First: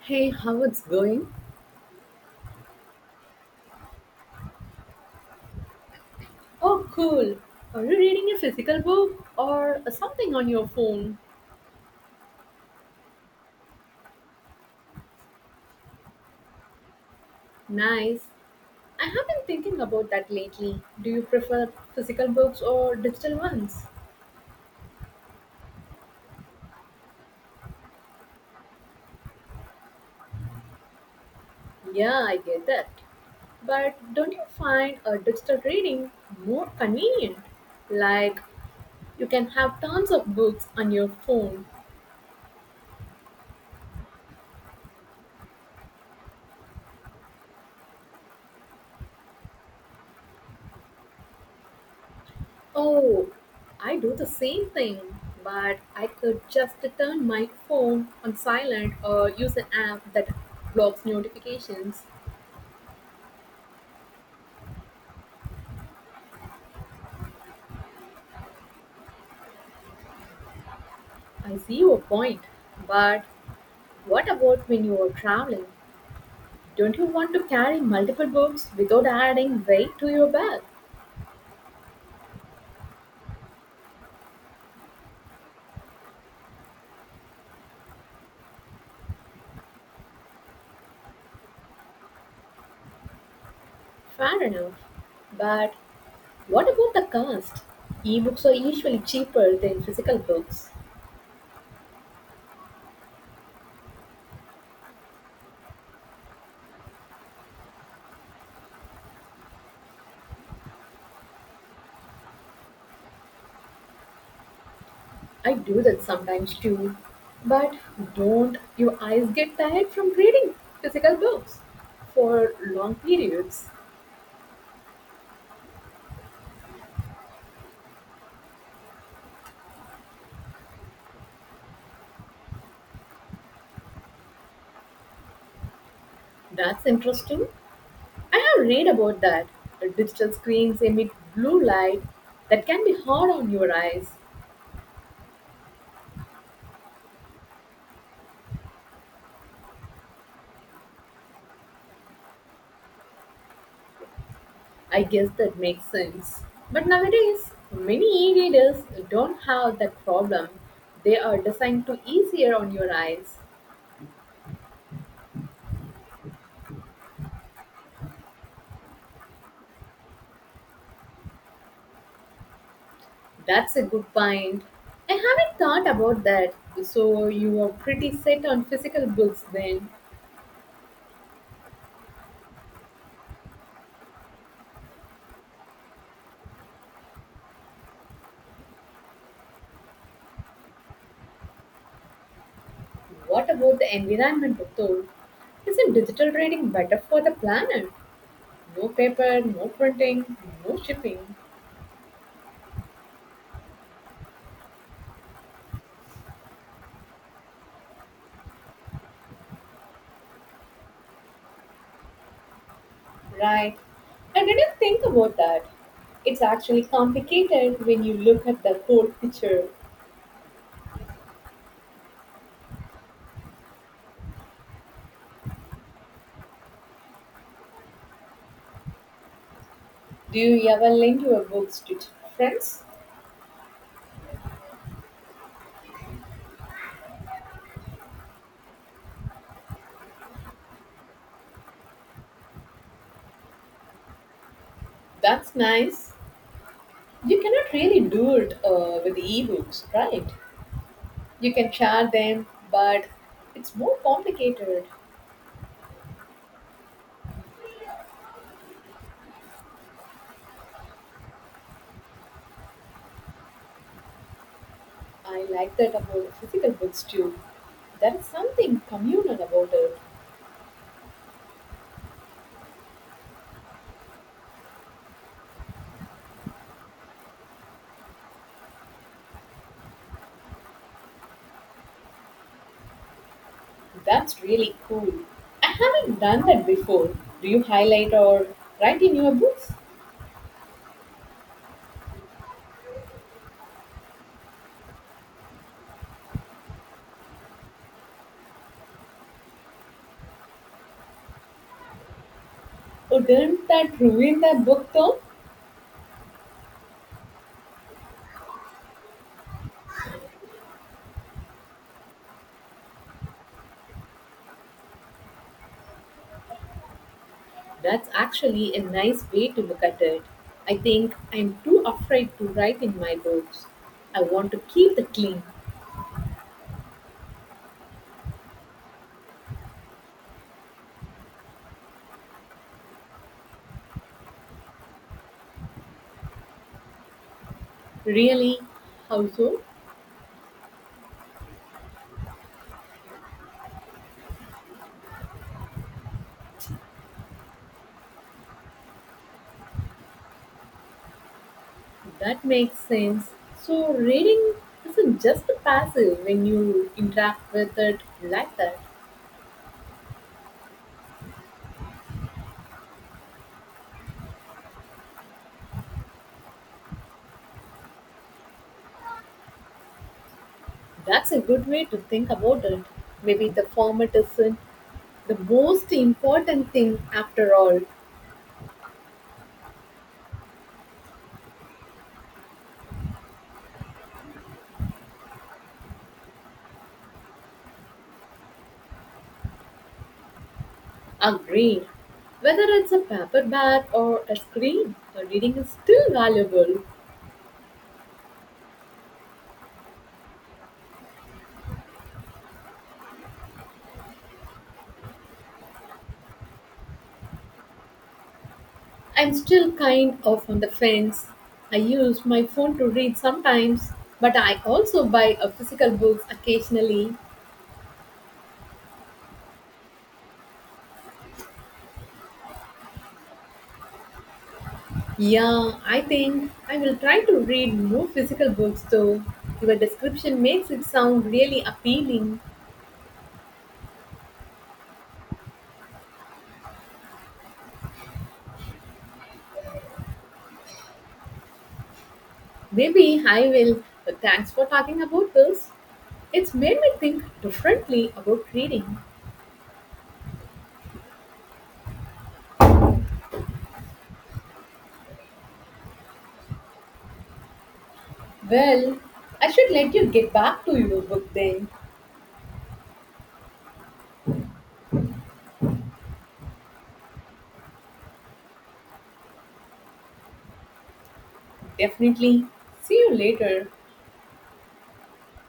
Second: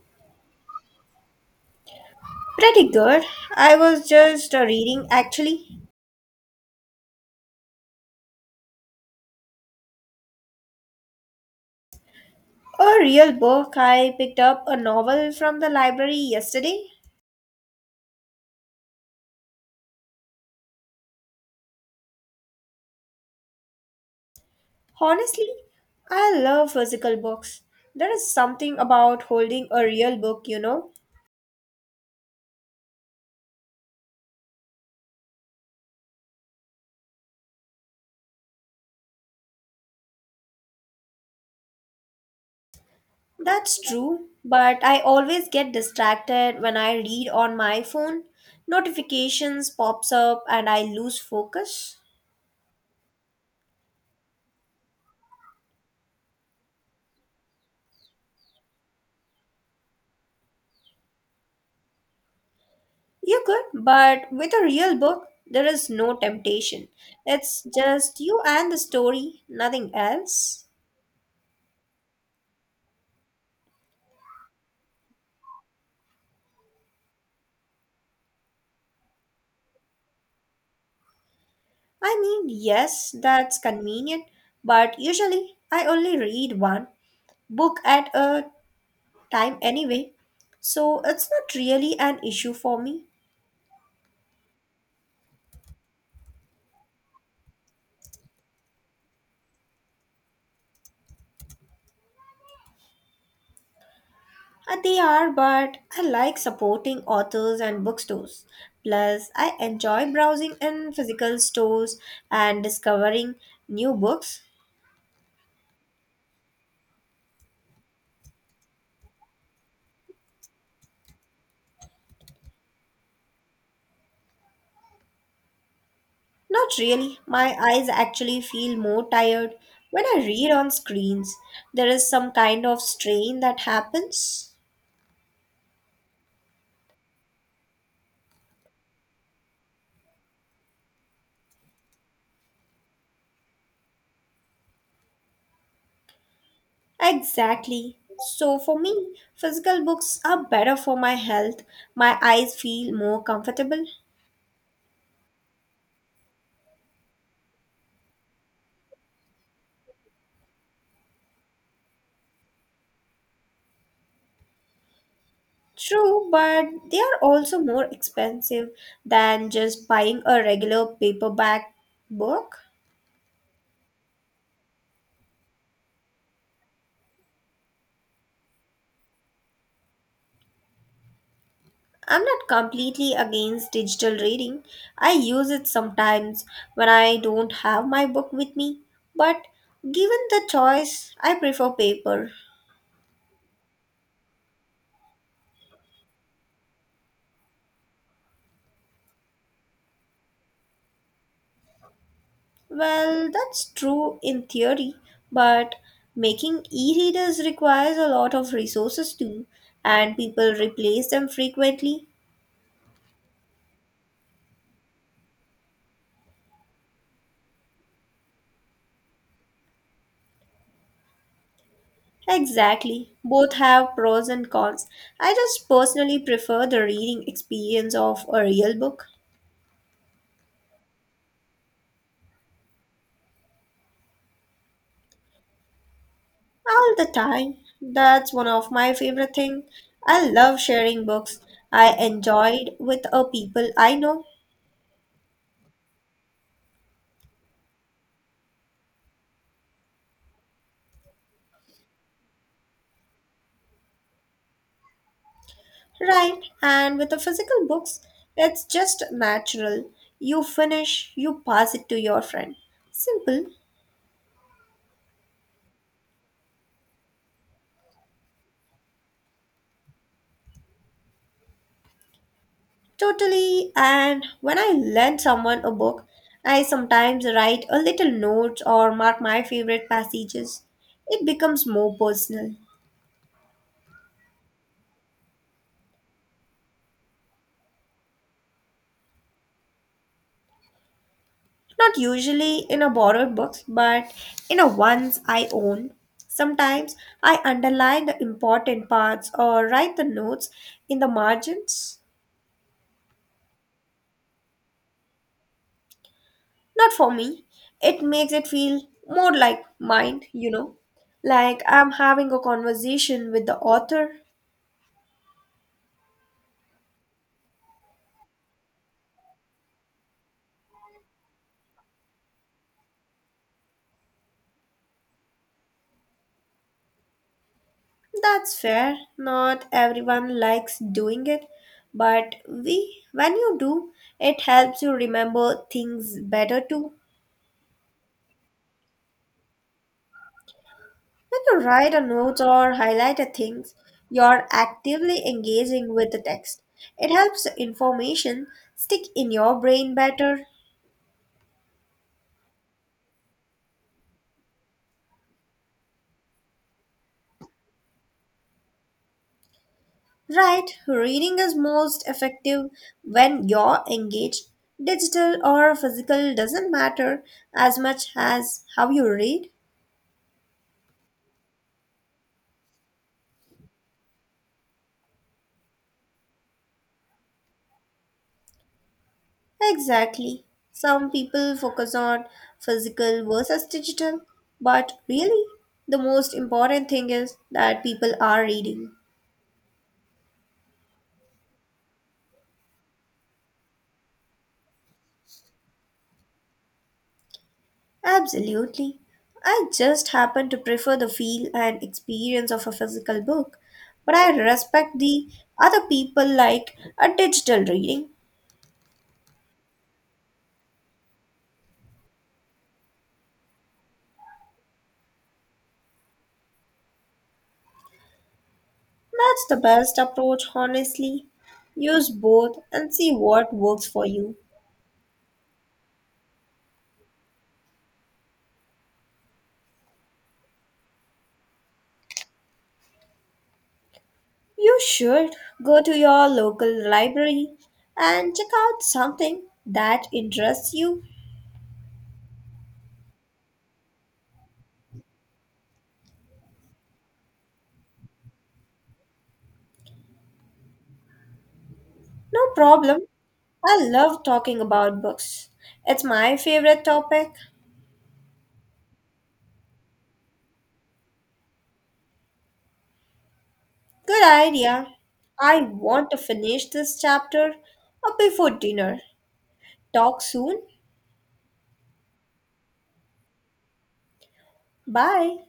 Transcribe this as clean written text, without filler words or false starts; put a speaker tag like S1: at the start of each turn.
S1: Hey, how it's going?
S2: Pretty good. I was just reading, actually.
S1: Oh, cool. Are you reading a physical book or something on your phone?
S2: A real book. I picked up a novel from the library yesterday.
S1: Nice. I have been thinking about that lately. Do you prefer physical books or digital ones?
S2: Honestly, I love physical books. There is something about holding a real book, you know.
S1: Yeah, I get that. But don't you find a digital reading more convenient? Like, you can have tons of books on your phone.
S2: That's true, but I always get distracted when I read on my phone. Notifications pops up and I lose focus.
S1: Oh, I do the same thing, but I could just turn my phone on silent or use an app that blocks notifications.
S2: You could, but with a real book, there is no temptation. It's just you and the story, nothing else.
S1: I see your point, but what about when you are traveling? Don't you want to carry multiple books without adding weight to your bag?
S2: I mean, yes, that's convenient, but usually I only read one book at a time anyway, so it's not really an issue for me.
S1: Fair enough. But what about the cost? Ebooks are usually cheaper than physical books.
S2: They are, but I like supporting authors and bookstores. Plus, I enjoy browsing in physical stores and discovering new books.
S1: I do that sometimes too. But don't your eyes get tired from reading physical books for long periods?
S2: Not really. My eyes actually feel more tired when I read on screens. There is some kind of strain that happens.
S1: That's interesting. I have read about that. The digital screens emit blue light that can be hard on your eyes.
S2: Exactly. So for me, physical books are better for my health. My eyes feel more comfortable.
S1: I guess that makes sense. But nowadays, many e readers don't have that problem. They are designed to easier on your eyes.
S2: True, but they are also more expensive than just buying a regular paperback book.
S1: That's a good point. I haven't thought about that. So you are pretty set on physical books then.
S2: I'm not completely against digital reading. I use it sometimes when I don't have my book with me. But given the choice, I prefer paper.
S1: What about the environment though? Isn't digital reading better for the planet? No paper, no printing, no shipping.
S2: Well, that's true in theory, but making e readers requires a lot of resources too, and people replace them frequently.
S1: Right. I didn't think about that. It's actually complicated when you look at the whole picture.
S2: Exactly. Both have pros and cons. I just personally prefer the reading experience of a real book.
S1: Do you ever lend your books to friends?
S2: All the time. That's one of my favorite things. I love sharing books. I enjoyed with a people I know,
S1: That's nice. You cannot really do it with ebooks, right? You can share them, but it's more complicated.
S2: right? And with the physical books, it's just natural. You finish, you pass it to your friend. Simple,
S1: I like that about physical books too. There is something communal about it.
S2: totally. And when I lend someone a book, I sometimes write a little note or mark my favorite passages. It becomes more personal.
S1: That's really cool. I haven't done that before. Do you highlight or write in your books?
S2: Not usually in a borrowed books, but in a ones I own. Sometimes I underline the important parts or write the notes in the margins.
S1: Or didn't that ruin the book though?
S2: Not for me. It makes it feel more like mine, you know. Like I'm having a conversation with the author.
S1: That's actually a nice way to look at it. I think I'm too afraid to write in my books. I want to keep the clean.
S2: That's fair. Not everyone likes doing it, but we when you do, it helps you remember things better too.
S1: Really? How so?
S2: When you write a note or highlight a thing, you're actively engaging with the text. It helps the information stick in your brain better.
S1: That makes sense. So, reading isn't just passive when you interact with it like that.
S2: Right, reading is most effective when you're engaged. Digital or physical doesn't matter as much as how you read.
S1: That's a good way to think about it. Maybe the format isn't the most important thing after all.
S2: Exactly. Some people focus on physical versus digital, but really, the most important thing is that people are reading.
S1: Agreed. Whether it's a paperback or a screen, the reading is still valuable.
S2: Absolutely. I just happen to prefer the feel and experience of a physical book, but I respect the other people like a digital reading.
S1: I'm still kind of on the fence. I use my phone to read sometimes, but I also buy a physical books occasionally.
S2: That's the best approach, honestly. Use both and see what works for you.
S1: Yeah, I think I will try to read more physical books though. Your description makes it sound really appealing.
S2: You should go to your local library and check out something that interests you.
S1: Maybe I will. But thanks for talking about this. It's made me think differently about reading.
S2: No problem. I love talking about books. It's my favorite topic.
S1: Well, I should let you get back to your book then.
S2: Good idea. I want to finish this chapter before dinner. Talk soon.
S1: Definitely. See you later.
S2: Bye.